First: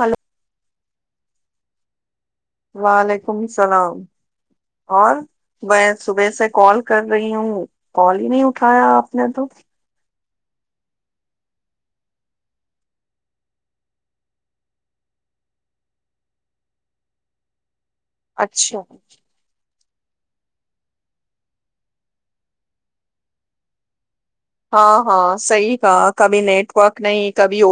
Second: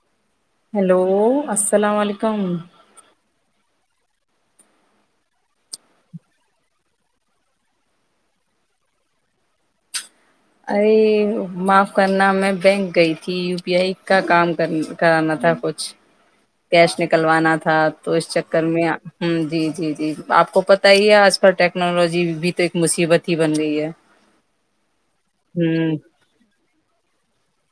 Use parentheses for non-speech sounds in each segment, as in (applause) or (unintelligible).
Hello hello السلام علیکم وعلیکم السلام اور میں صبح سے کال کر رہی ہوں کال ہی نہیں اٹھایا آپ نے تو ارے معاف کرنا میں بینک گئی تھی یو پی آئی کا کام کر کرانا تھا کچھ کیش نکلوانا تھا تو اس چکر اچھا میں ھم جی جی جی آپ کو پتا ہی ہے آج کل ٹیکنالوجی بھی تو ایک مصیبت ہی بن گئی ہے ہاں ہاں صحیح کھا ہوں کبھی نیٹ ورک نہیں کبھی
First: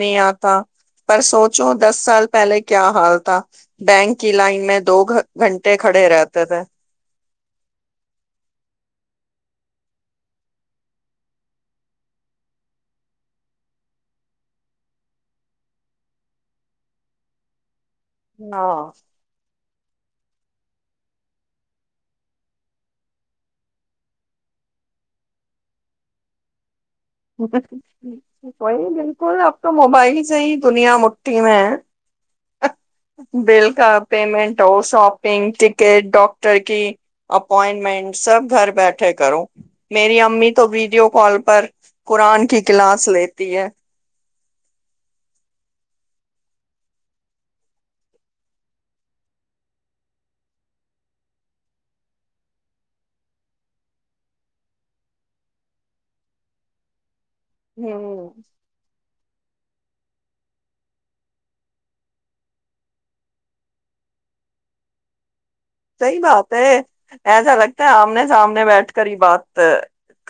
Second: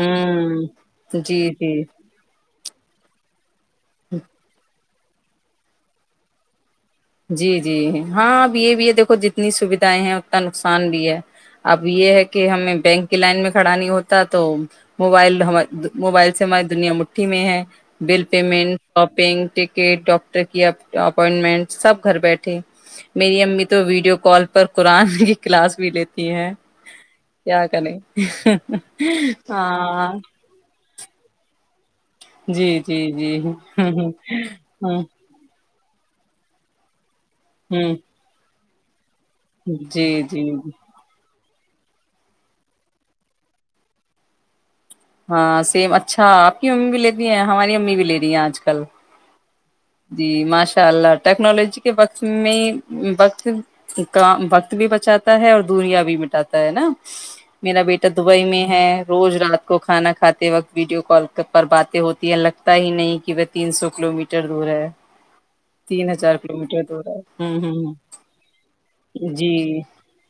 نہیں آتا پر جی سوچو جی دس سال پہلے کیا حال تھا بینک کی لائن میں دو گھنٹے کھڑے رہتے تھے جی جی ہاں اب یہ بھی ہے دیکھو جتنی سویدھائیں ہیں اتنا نقصان بھی ہے اب یہ ہے کہ ہمیں بینک کی لائن میں کھڑا نہیں ہوتا تو موبائل موبائل سے ہماری دنیا مٹھی میں ہے بل ہاں پیمنٹ (unintelligible) کے ڈاکٹر کی اپوائنٹمنٹ سب گھر بیٹھے میری امی تو ویڈیو کال پر قرآن کی کلاس بھی لیتی ہیں کیا کریں وہی بالکل اب تو ہاں موبائل سے ہی دنیا مٹھی میں ہے جی جی جی بل ہ کا ہ پیمنٹ ہ شاپگ کہ ڈاکٹر کی ہ اپوائنٹمنٹ سب گھر کیا کرو جی میری جی امی تو جی ویڈیو کال پر قرآن کی کلاس لیتی ہے ہاں سیم اچھا آپ کی امی بھی لیتی ہیں ہماری امی بھی لے رہی ہیں آج کل جی ماشاء اللہ ٹیکنالوجی کے وقت میں وقت کا وقت بھی بچاتا ہے اور دنیا بھی مٹاتا ہے نا میرا ہ بیٹا دبئی میں ہے روز رات کو کھانا کھاتے وقت ویڈیو کال پر باتیں ہوتی ہیں لگتا ہی نہیں کہ وہ تین سو کلو میٹر دور ہے تین صحی ہزار بات کلو ہے میٹر دور ہے ایسا ہوں لگتا ہے ہوں آمنے سامنے بیٹھ کر ہی جی بات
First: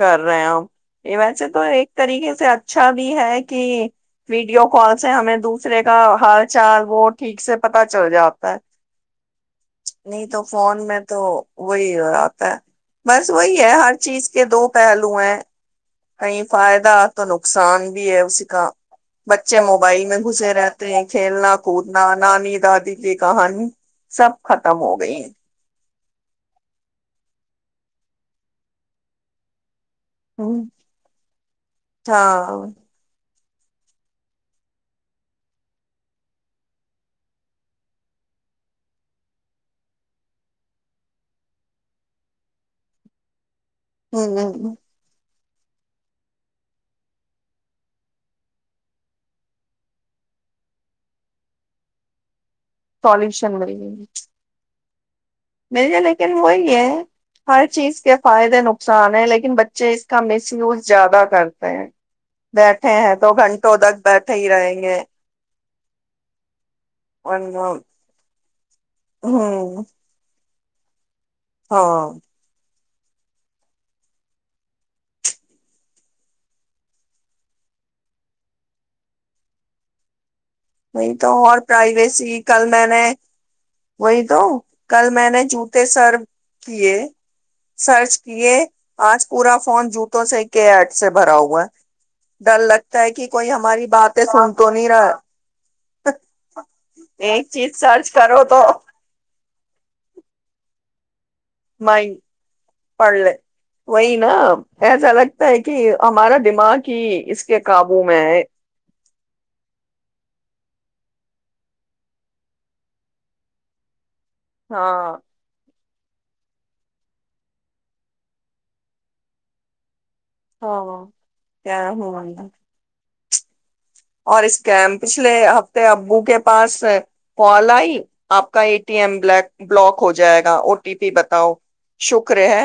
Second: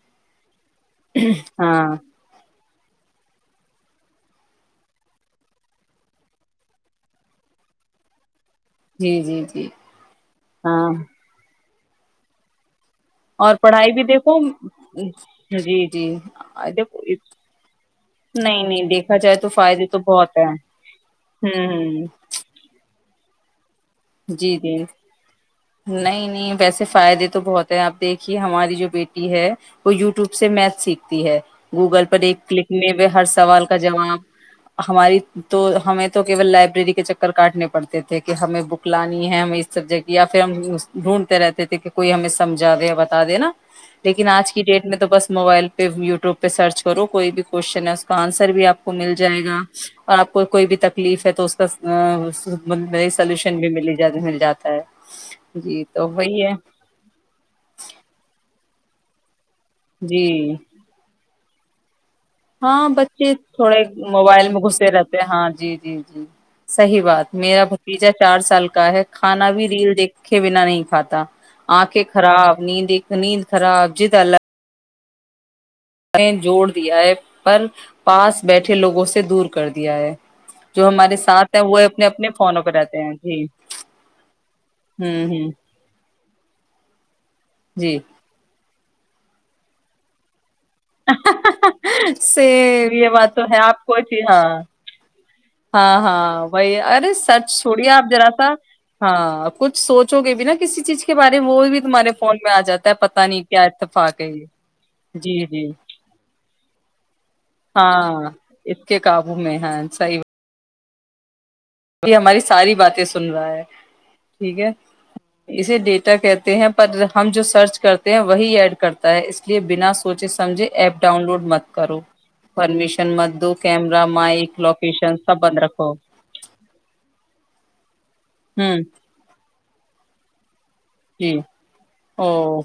کر رہے ہیں ہم یہ ویسے تو ہاں ایک طریقے سے اچھا بھی ہے کہ ویڈیو کال سے ہمیں دوسرے کا حال چال وہ ٹھیک سے پتا چل جاتا ہے جی جی جی نہیں تو فون ہاں میں تو وہی آتا ہے بس اور وہی ہے پڑھائی ہر بھی چیز دیکھو کے دو پہلو ہیں جی جی کہیں فائدہ دیکھو تو نقصان بھی ہے اسی نہیں کا نہیں دیکھا جائے تو بچے فائدے تو موبائل میں بہت ہیں گھسے رہتے ہیں کھیلنا ہ کودنا ہ نانی دادی کہانی سب جی ختم جی ہو گئی ہیں نہیں نہیں ویسے فائدے تو بہت ہے آپ دیکھیے ہماری جو بیٹی ہے وہ یوٹیوب سے ہوں میتھ سیکھتی ہے گوگل پر ایک ہاں کلک میں ہر سوال کا جواب ہماری تو ہمیں توول لائبریری کے چکر کاٹنے پڑتے تھے کہ ہمیں بک لانی ہے ہمیں اس سبجیکٹ یا پھر ہم ڈھونڈتے رہتے تھے کہ کوئی ہمیں سمجا دےیا بتا دے نا لیکن آج کی ہوں ڈیٹ میں تو بس موبائل پہ یو ٹیوب پہ سرچ کرو کوئی بھی کویشچن ہے اس کا آنسر بھی آپ کو مل جائے گا اور آپ کو کوئی بھی تکلیف ہے تو اس کا سالوش (unintelligible) بھی سالوشن مل م گئی ج مل جاتا ہے مل لیکن وہی ہے ہر چیز کے فائدے نق ان ہے لیکن بچے چ اس کا مس جی یوز زیادہ کر ہیں ہاں بیٹھے ہیں بچے تو گھنٹوں تھوڑے تک بیٹھے موبائل ہی میں رہیں گھسے گے رہتے ہاں جی جی جی صحیح بات میرا اور بھتیجا چار سال کا ہے کھانا بھی ہوں ریل دیکھے نا نہیں کھھا آ کے ہاں خراب نیند ایک نیند خراب جد اللہ نے جوڑ دیا ہے پر پاس بیٹھے لوگوں سے دور کر دیا ہے جو وہی ہمارے تو ساتھ اور ہیں وہ اپنے اپنے پرائیویسی فونوں کل پہ میں رہتے نے ہیں جی وہی تو کل ہوں میں نے ہ جوتے سر کیے جی سرچ کیے آج پورا فون جوٹو سے کے ایٹ سے بھرا ہوا سے ڈر لگتا یہ ہے کہ بات تو کوئی آپ ہماری کو باتیں سن ہاں تو نہیں رہا ہاں ہاں وہی ارے سچ ایک چیز چھوڑے آپ سرچ ذرا کرو سا تو ہاں کچھ سوچو گے بھی نا ک اسسی چیز کی مائنڈ پڑھ پتا لے نہیں کیا وہی اتفاق ہے نا یہ ایسا لگتا جی ہے جی کہ ہمارا دماغ ہی اس کے قابو میں ہاں ہے اس کے قابو میں ہیں صحیح ابھی ہماری ساری باتیں سن رہا ہے ٹھیک ہے ہاں اسے دیکھ کہتے ہیں پر ہم جو سرچ کرتے ہیں وہی ایڈ کرتا ہے اس لیے بنا سو سوچے سمجھے ایپ ہاں ڈاؤن لوڈ مت کیا کرو ہوں پرمیشن مت دو کیمرہ اور اس مائک کے لوکیشن پچھلے سب بند ہفتے رکھو ابو کے پاس پلائی آپ کا ا ہوں ٹی ایم بلیک (unintelligible) بلاوک ہو جائے گا اور ٹی پی جی بتاؤ شکر او ہے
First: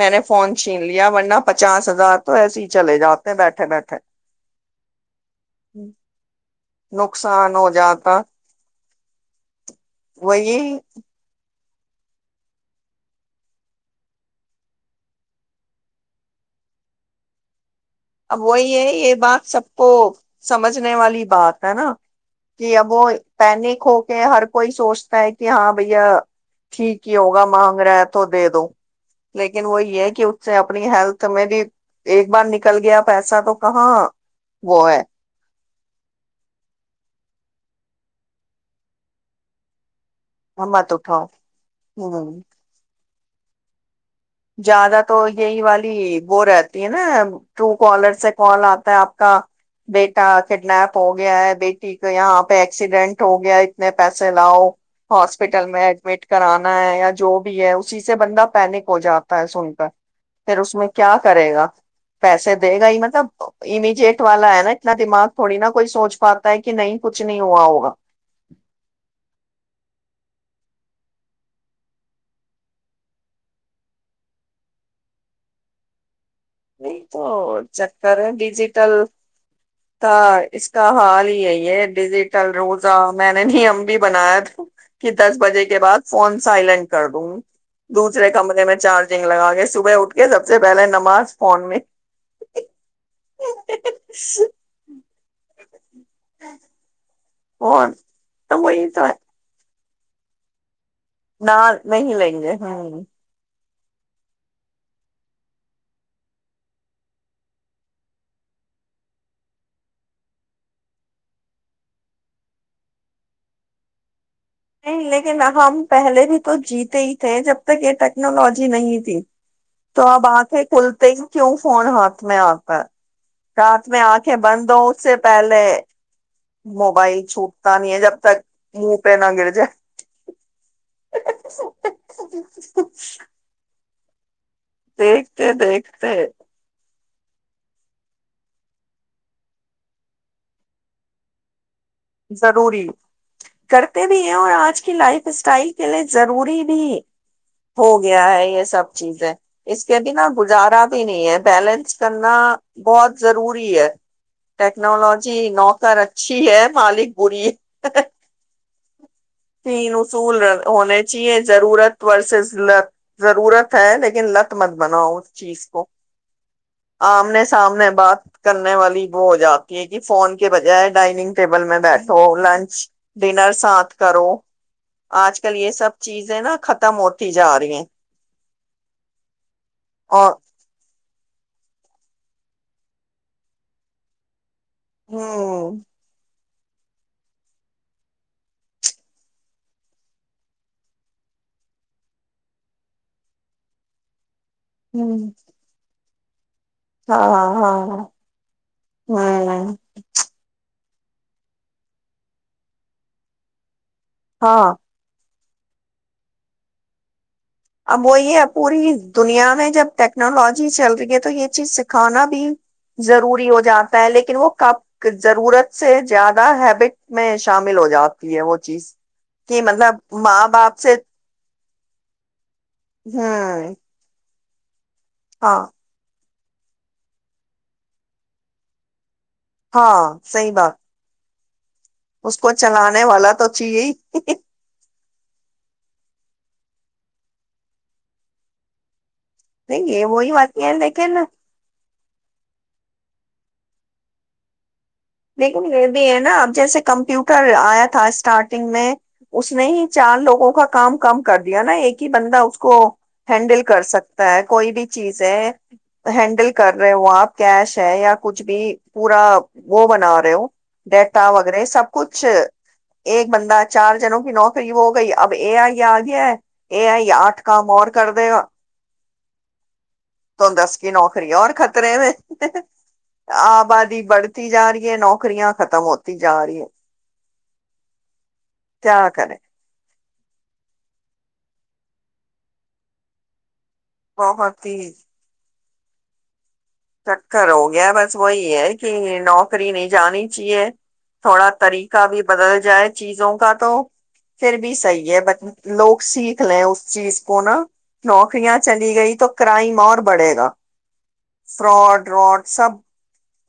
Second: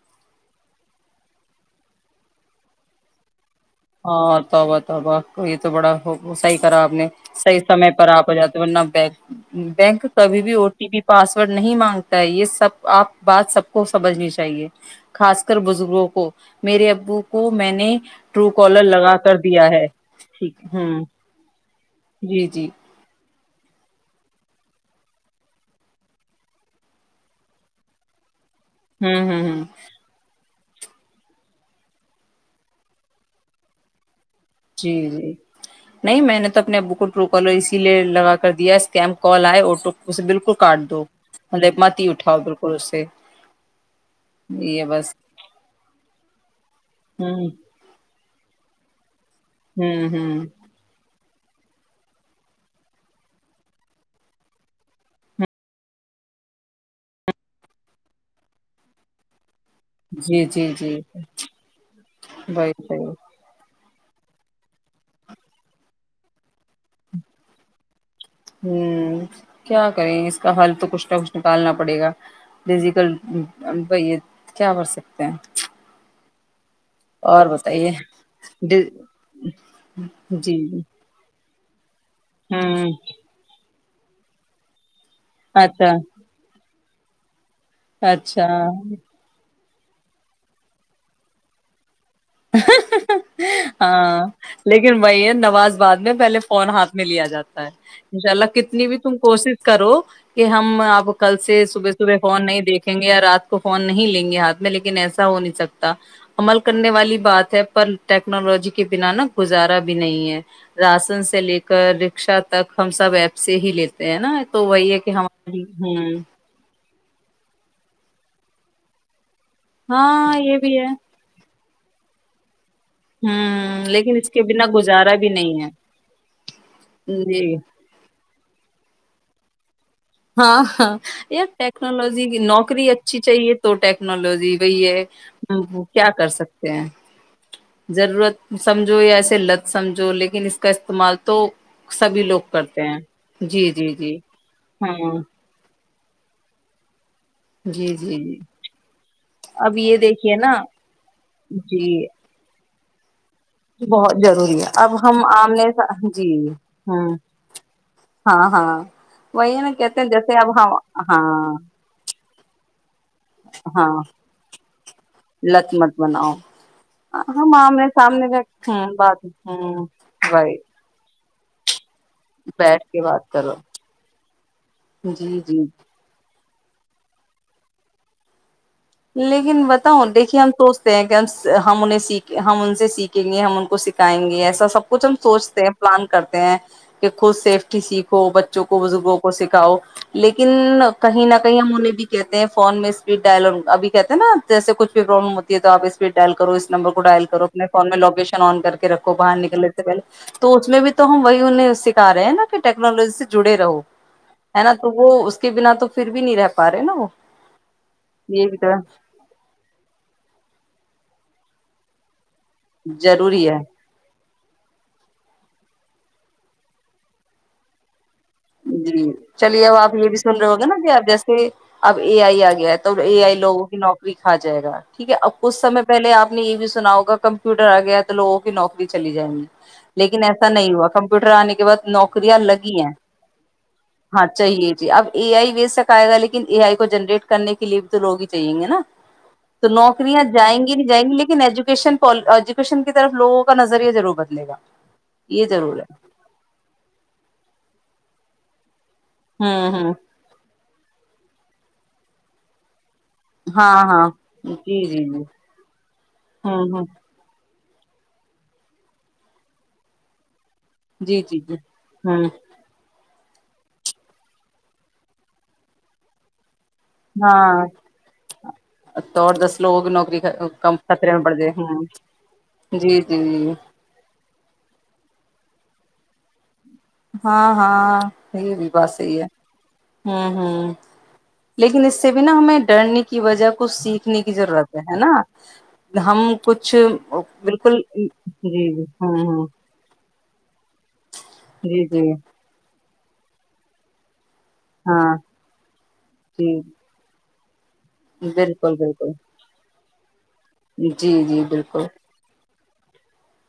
میں نے فون چھین لیا ورنہ پچاس ہزار تو ایسے ہی چل جاتے ہیں بیٹری ہاں توبتب آ کو تو بڑا ہو (unintelligible) خراب نے نقصان صحی ہو سمے پر جاتا آپ جاتے ورنہ بک بینک کبھی بھی وہی او ٹی پی پاسورڈ نہیں مانگتا ہے یہ سب آپ بات سب کو سمجھنی چاہیے خاص کر بزرگوں کو میرے ابو کو میں نے اب ٹرو وہی کالر ہے یہ لگا کر بات سب دیا ہے کو ٹھیک سمجھنے ہوں والی بات ہے نا جی ابو پینک ہو کے ہر کوئی سوچتا ہے کہ ہاں بھیا ٹھیک ہی ہوگا مانگ رہا ہے تو دے دو ہوں ہوں ہوں لیکن وہی ہے کہ سے اپنی ہیلتھ میں بھی ایک بار ن نکل گیا پیسہ تو کہاں وہ جی ہے جی (unintelligible) نہیں میں نے تو اپنے ابو کو ٹرو کالر اسی لیے لگا کر دیا اسکیم کال آئے آٹو اسے بالکل کاٹ مت دو اٹھاؤ مطلب مات ہ اٹھاؤ بالکل اس سے یہ زیادہ بس تو یہی والی وہ رہتی ہے نا ہوں ٹو کالر سے پال آتا ہے آپ (unintelligible) کا ہوں بیٹا ہوں کڈنپ ہوگا گیا بیٹی کو یہاں پہ ایکسیڈینٹ ہو گیا اتنے پیسے لاؤ ہاسپٹل میں ایڈمٹ کرانا ہے یا جو بھی ہے اسی سے بندہ پینک ہو جاتا ت سن جی پھر جی اس میں جی کیا کرے گا پیسے وہی دے گا ہی صحیح مطلب ای م جیٹ والا ہے نا اتنا دماغ تھوڑی نا کوئی سوچ پاتا ہے کہ نہیں کچھ نہیں ہوا ہوگا ہ کیا کریں اس کا حل تو کچھ نہ کچھ نکالنا پڑے گا ڈزیکل ب یہ کیا کر سکتے ہیں نہیں اور تو بتائیے چکر ہے جی ڈیجیٹل کا جی اس کا حال ہی ہے یہ (unintelligible) ڈیجیٹل ہوں روزہ میں نے نہیں امب بنایا تھا کہ دس بجے کے اچھا بعد فون سائلنٹ کر دوں دوسرے کمرے میں اچھا چارجنگ لگا کے صبح اٹھ کے سب سے پہلے نماز فون میں ہاں لیکن وہی ہے نماز بعد میں پہلے فون ہاتھ میں لیا جاتا فون انشاء اللہ تو کتنی وہی بھی تو ہے تم کوشش کرو کہ ہم کل نہ سے صبح نہیں صبح لیں فون گے نہیں دیکھیں ہوں گے یا رات فون نہیں لیں گے ہاتھ میں لیکن ایسا ہو نہیں سکتا عمل کرنے والی بات ہے پر ٹیکنالوجی کے بنا نا گزارا بھی نہیں ہے راشن سے لے کر رکشا تک ہم سب ایپ سے ہی لیتے ہیں نا تو وہی ہے نہیں کہ لیکن ہماری ہم ہوں پہلے بھی تو جیتے ہی تھے جب تک یہ ٹیکنالوجی نہیں تھی تو آپ ہاں یہ آنکھیں بھی ہے کھولتے ہیں کیوں فون ہاتھ میں ہوں رات میں لیکن اس آنکھیں کے بنا بند ہونے گزارا سے بھی پہلے نہیں ہے موبائل جی چھوٹتا نہیں ہے جب تک یہ (unintelligible) (unintelligible) ہاں ہاں یار ٹیکنالوجی نوکری اچھی چاہیے تو ٹیک ٹیکنالوجی وہی ہے دیکھتے تو کیا دیکھتے کر سکتے ہیں ضرورت سمجھو یا ایسے لت سمجھو لیکن اس کا استعمال تو سبھی لوگ ضروری کرتے ہیں جی جی کرتے جی بھی ہیں اور آج کی ہاں لائف اسٹائل کے لیے ضروری نہیں جی ہو جی گیا جی ہے یہ سب چیز ہے اب اس یہ کے بنا دیکھیے نا گزارا بھی نہیں ہے جی بیلنس کرنا بہت ضروری ہے بہت ضروری ہے اب ہم ٹیکنالوجی آمنے سا- نوکر جی اچھی ہے ہوں مالک بری ہاں ہاں وہی نا تین کہتے ہیں جیسے اصول اب ہاں ہونے چاہیے ہاں ضرورت ورز (inaudible) ضرورت ہاں ہے لیکن لت مند بناؤ اس چیز لت کو مت بناؤ آمنے ہم سامنے بات بیٹھتے کرنے ہیں والی بات وہ ہو جاتی ہے ہوں کہ فون کے بھائی بجائے ڈائننگ ٹیبل میں بیٹھ تو لنچ بیٹھ کے بات ڈنر کرو ساتھ کرو آج جی کل جی یہ سب چیز ہے نا ختم ہوتی جا رہی ہیں لیکن بتاؤ اور دیکھیے ہم سوچتے۔ ہیں کہ ہم ہم انہیں سیکھیں ہم ان سے سیکھیں گے ہم ان کو سکھائیں گے ایسا۔ سب کچھ ہم سوچتے ہیں ہ پلان کرتے ہیں۔ کہ خود سیفٹی سیکھو بچوں کو بزرگوں کو سکھاؤ لیکن کہیں نہ کہیں ہم انہیں بھی کہتے ہیں فون میں اسپیڈ ڈائلگ۔ ابھی کہتے ہیں نا۔ جیس کچھ بھی ہ پرابلم ہوتی ہے تو آپ اس۔ پے ڈائل کرو اس۔ نمبر کو ڈائل کرو ہاں اپنے فون میں ہاں لوکیشن آن کر کے رکھو باہر نکلنے ہاں سے پہلے تو اس میں بھی۔ تو ہم وہی انہیں سکھا رہے ہیں نا کہ ٹیکنالوجی سے جڑے رہو۔ ہے نا ہاں تو وہ اس۔ کے بنا تو پھر بھی نہیں رہ پا رہے نا وہ۔ اب وہ یہ ہے بھی تو پوری دنیا میں جب ٹیکنالوجی چل۔ تو یہ چیز سکھانا۔ بھی ضروری ہو جاتا ہے لیکن۔ وہ کب ضرورت سے زیادہ ہیبٹ میں شامل ہو جاتا۔ جی چلیے اب آپ یہ بھی سن ماں رہے ہو گے نا باپ کہ سے اب جیسے۔ اب ا آئی ا گیا۔ تو اے آئی لگوں ہوں کی نوکری۔ کہا جائے گا۔ ٹھیک ہے اب کچھ ہاں سمے پہلے آپ۔ اپ نے یہ بھی سنا ہوگا کمپیوٹر آ گیا تو لوگوں کی نوکری چلی جائیں گی۔ ہاں لیکن ایسا صحیح نہیں بات ہوا کمپیوٹر آنے کے۔ (unintelligible) نوکریا اس کو لگی ہیں۔ چلانے والا تو چاہیے ہی ہاں چاہیے جی اب اے آئی بی سکھائے گا لیکن۔ لن اے آئی کو جنریٹ کرنے کے لیے بھی تو لوگ ہی چاہییں گے نا۔ تو نہیں یہ نوکریاں وہی جائیں باتیں گی ہیں نہیں جائیں گی لیکن ایجوکیشن۔ ایجوکیشن کی طرف لوگوں کا نظریہ ضرور بدلے گا۔ لیکن یہ بھی ہے نا اب جیسے کمپیوٹر آیا تھا اس۔ اسٹارٹنگ میں۔ اس نے ہوں ہی ہوں چار لوگوں کا کام کم۔ کر دیا نا ایک ہی بندہ اس کو۔ ہینڈل ہاں کر ہاں سکتا ہے کوئی بھی جی جی جی چیزیں ہینڈل ہوں کر ہوں رہے ہو آپ۔ کیش ہے یا کچھ بھی پورا وہ بنا رہے ہو جی ڈیٹا جی جی وغیرہ سب کچھ ہوں ایک بندہ چار جنوں کی نوکری وہ ہو گئی اب اے آئییا آگے ہے یہ آئی آٹھ ہاں کام اور کر دے گا تو اور دس لوگوں کی نوکری تو دس کم کی خطرے میں نوکری پڑ اور جائے ہاں خطرے میں جی جی جی آبادی بڑھ ج یہ نوکرییا ختم ہوتی جا رہی ہے ہاں ہاں یہ بھی بات کیا یہی ہے کریں ہوں ہوں لیکن اس سے بھی نا ہمیں ڈرنے کی وجہ کچھ سیکھنے کی بہت ضرورت ہی ہے نا ہم کچھ چکر ہو بالکل گیا جی بس وہی ہے جی کہ ہاں ہاں نوکری نہیں جانی جیے تھوڑا جی طریقہ جی بھی بدل جائے چیزوں کا تو پھر بھی صحیح ہاں ہے ب لوگ سیکھ جی لیں اس چیز کونا نوکریاں چلی گئی تو کرائم اور بڑے گا جی جی جی بالکل فراڈ راڈ سب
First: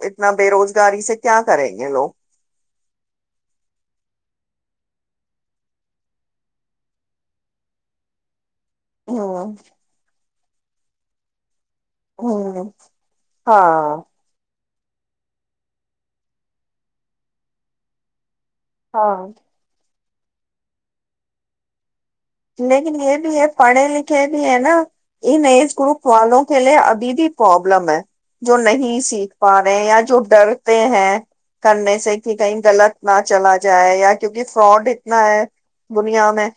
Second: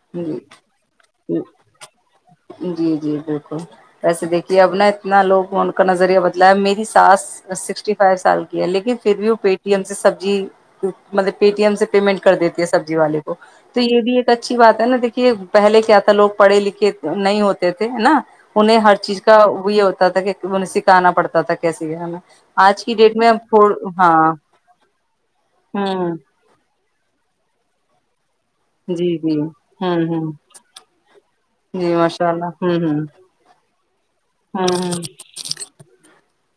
اتنا بے روزگاری سے کیا جی کریں گے لوگ جی جی بالکل ویسے دیکھیے اب ن اتنا لوگ ان کا نظریہ بدلایا میری ساس سکسٹی فائیو سال کیا لیکن پھر بھی وہ ہ پےٹی ایم سے سبزی م پےٹی ایم سے پیمنٹ کر دیتی ہ ہے سبزی والے کو تو ہاں یہ بھی ایک اچھ اچھی بات ہے نا دیکھیے پہلے کیا تھا لوگ پڑے لکھے نہیں ہوتے تھے نا انہیں ہر چیز ہاں کا وہ پتا تھا ایک م سکھاننا پڑتا تھا کیا س کیا ہے نا لیکن یہ بھی ہے پڑھے لکھے بھی ہے نا ان ایج گروپ ہوں والوں کے لیے اب ی پروابلم ہے جو نہیں جی سیکھ جی پا رہے یا ہوں جو ہوں ڈرتے ہیں جی کرنے سے ماشاء کہ اللہ کہیں ہوں غلط ہوں نہ چلا جائے یا کیونکہ ہوں فراڈ ہوں اتنا ہے دنیا میں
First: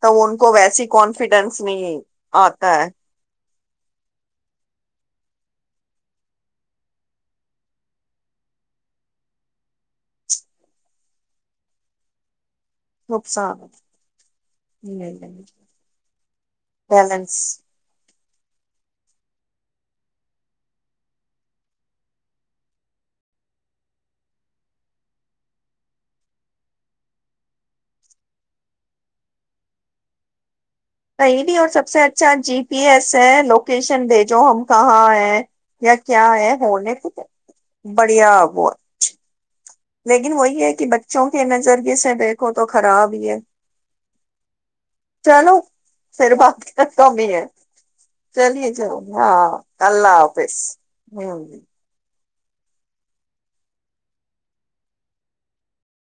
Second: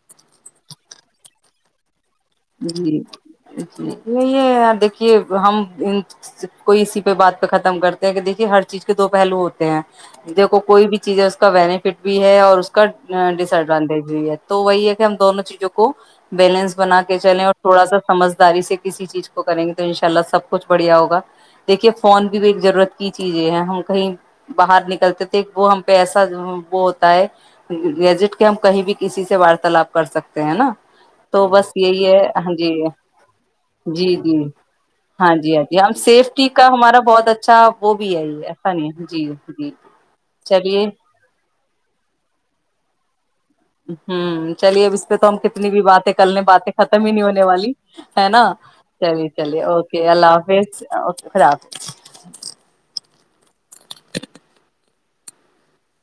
تو ان کو ویسی کانفیڈینس نہیں ہے آتا ہے جی یہ یار دیکھیے ہم کوئی اسی پہ بات پہ ختم کرتے ہیں کہ دیکھیے ہر چیز کے دو پہلو ہوتے ہیں دیکھو کوئی بھی چیز ہے اس کا بینیفٹ بھی ہے اور ڈس نقصان ایڈوانٹیج ہے تو وہی ہے کہ ہم دونوں چیزوں کو بیلنس بنا کے بیلنس اور تھوڑا سا سجداری سے کسی چیز کو کریں گے تو ان شاء اللہ سب کچھ بڑھیا ہوگا دیکھیے فون بھی ایک ضرورت کی چیز یہ ہے ہم کہیں باہر نکلتے تھے وہ ہم پہ ایسا وہ ہوتا ہے گجٹ کے ہم کہیں بھی کسی سے وارتالپ کر سکتے ہیں نا پئی تو بھی اور بس (unintelligible) سب سے یہی ہے اچھا ہاں جی پی ایس ہے لوکیشن جی جی بھیجو ہم کہاں ہاں ہے جی ہاں جی ہم یا کیا سیفٹی ہے کا ہونے ہمارا کو بہت اچھا وہ بھی ہے بڑھیا یہ وہ ایسا نہیں جی جی لیکن وہی ہے چلیے کہ بچوں کے نظریے سے دیکھو تو خراب ہی ہے ہ چلیے اب اس پہ تو ہم چلو کتنی بھی باتیں پھر کلنے بات باتیں ختم ہی کم نہیں ہونے ہے والی ہے نا چلیے چلو چلیے ہاں چلیے اوکے اللہ حافظ اوکے خدا ہوں حافظ (inaudible) (inaudible)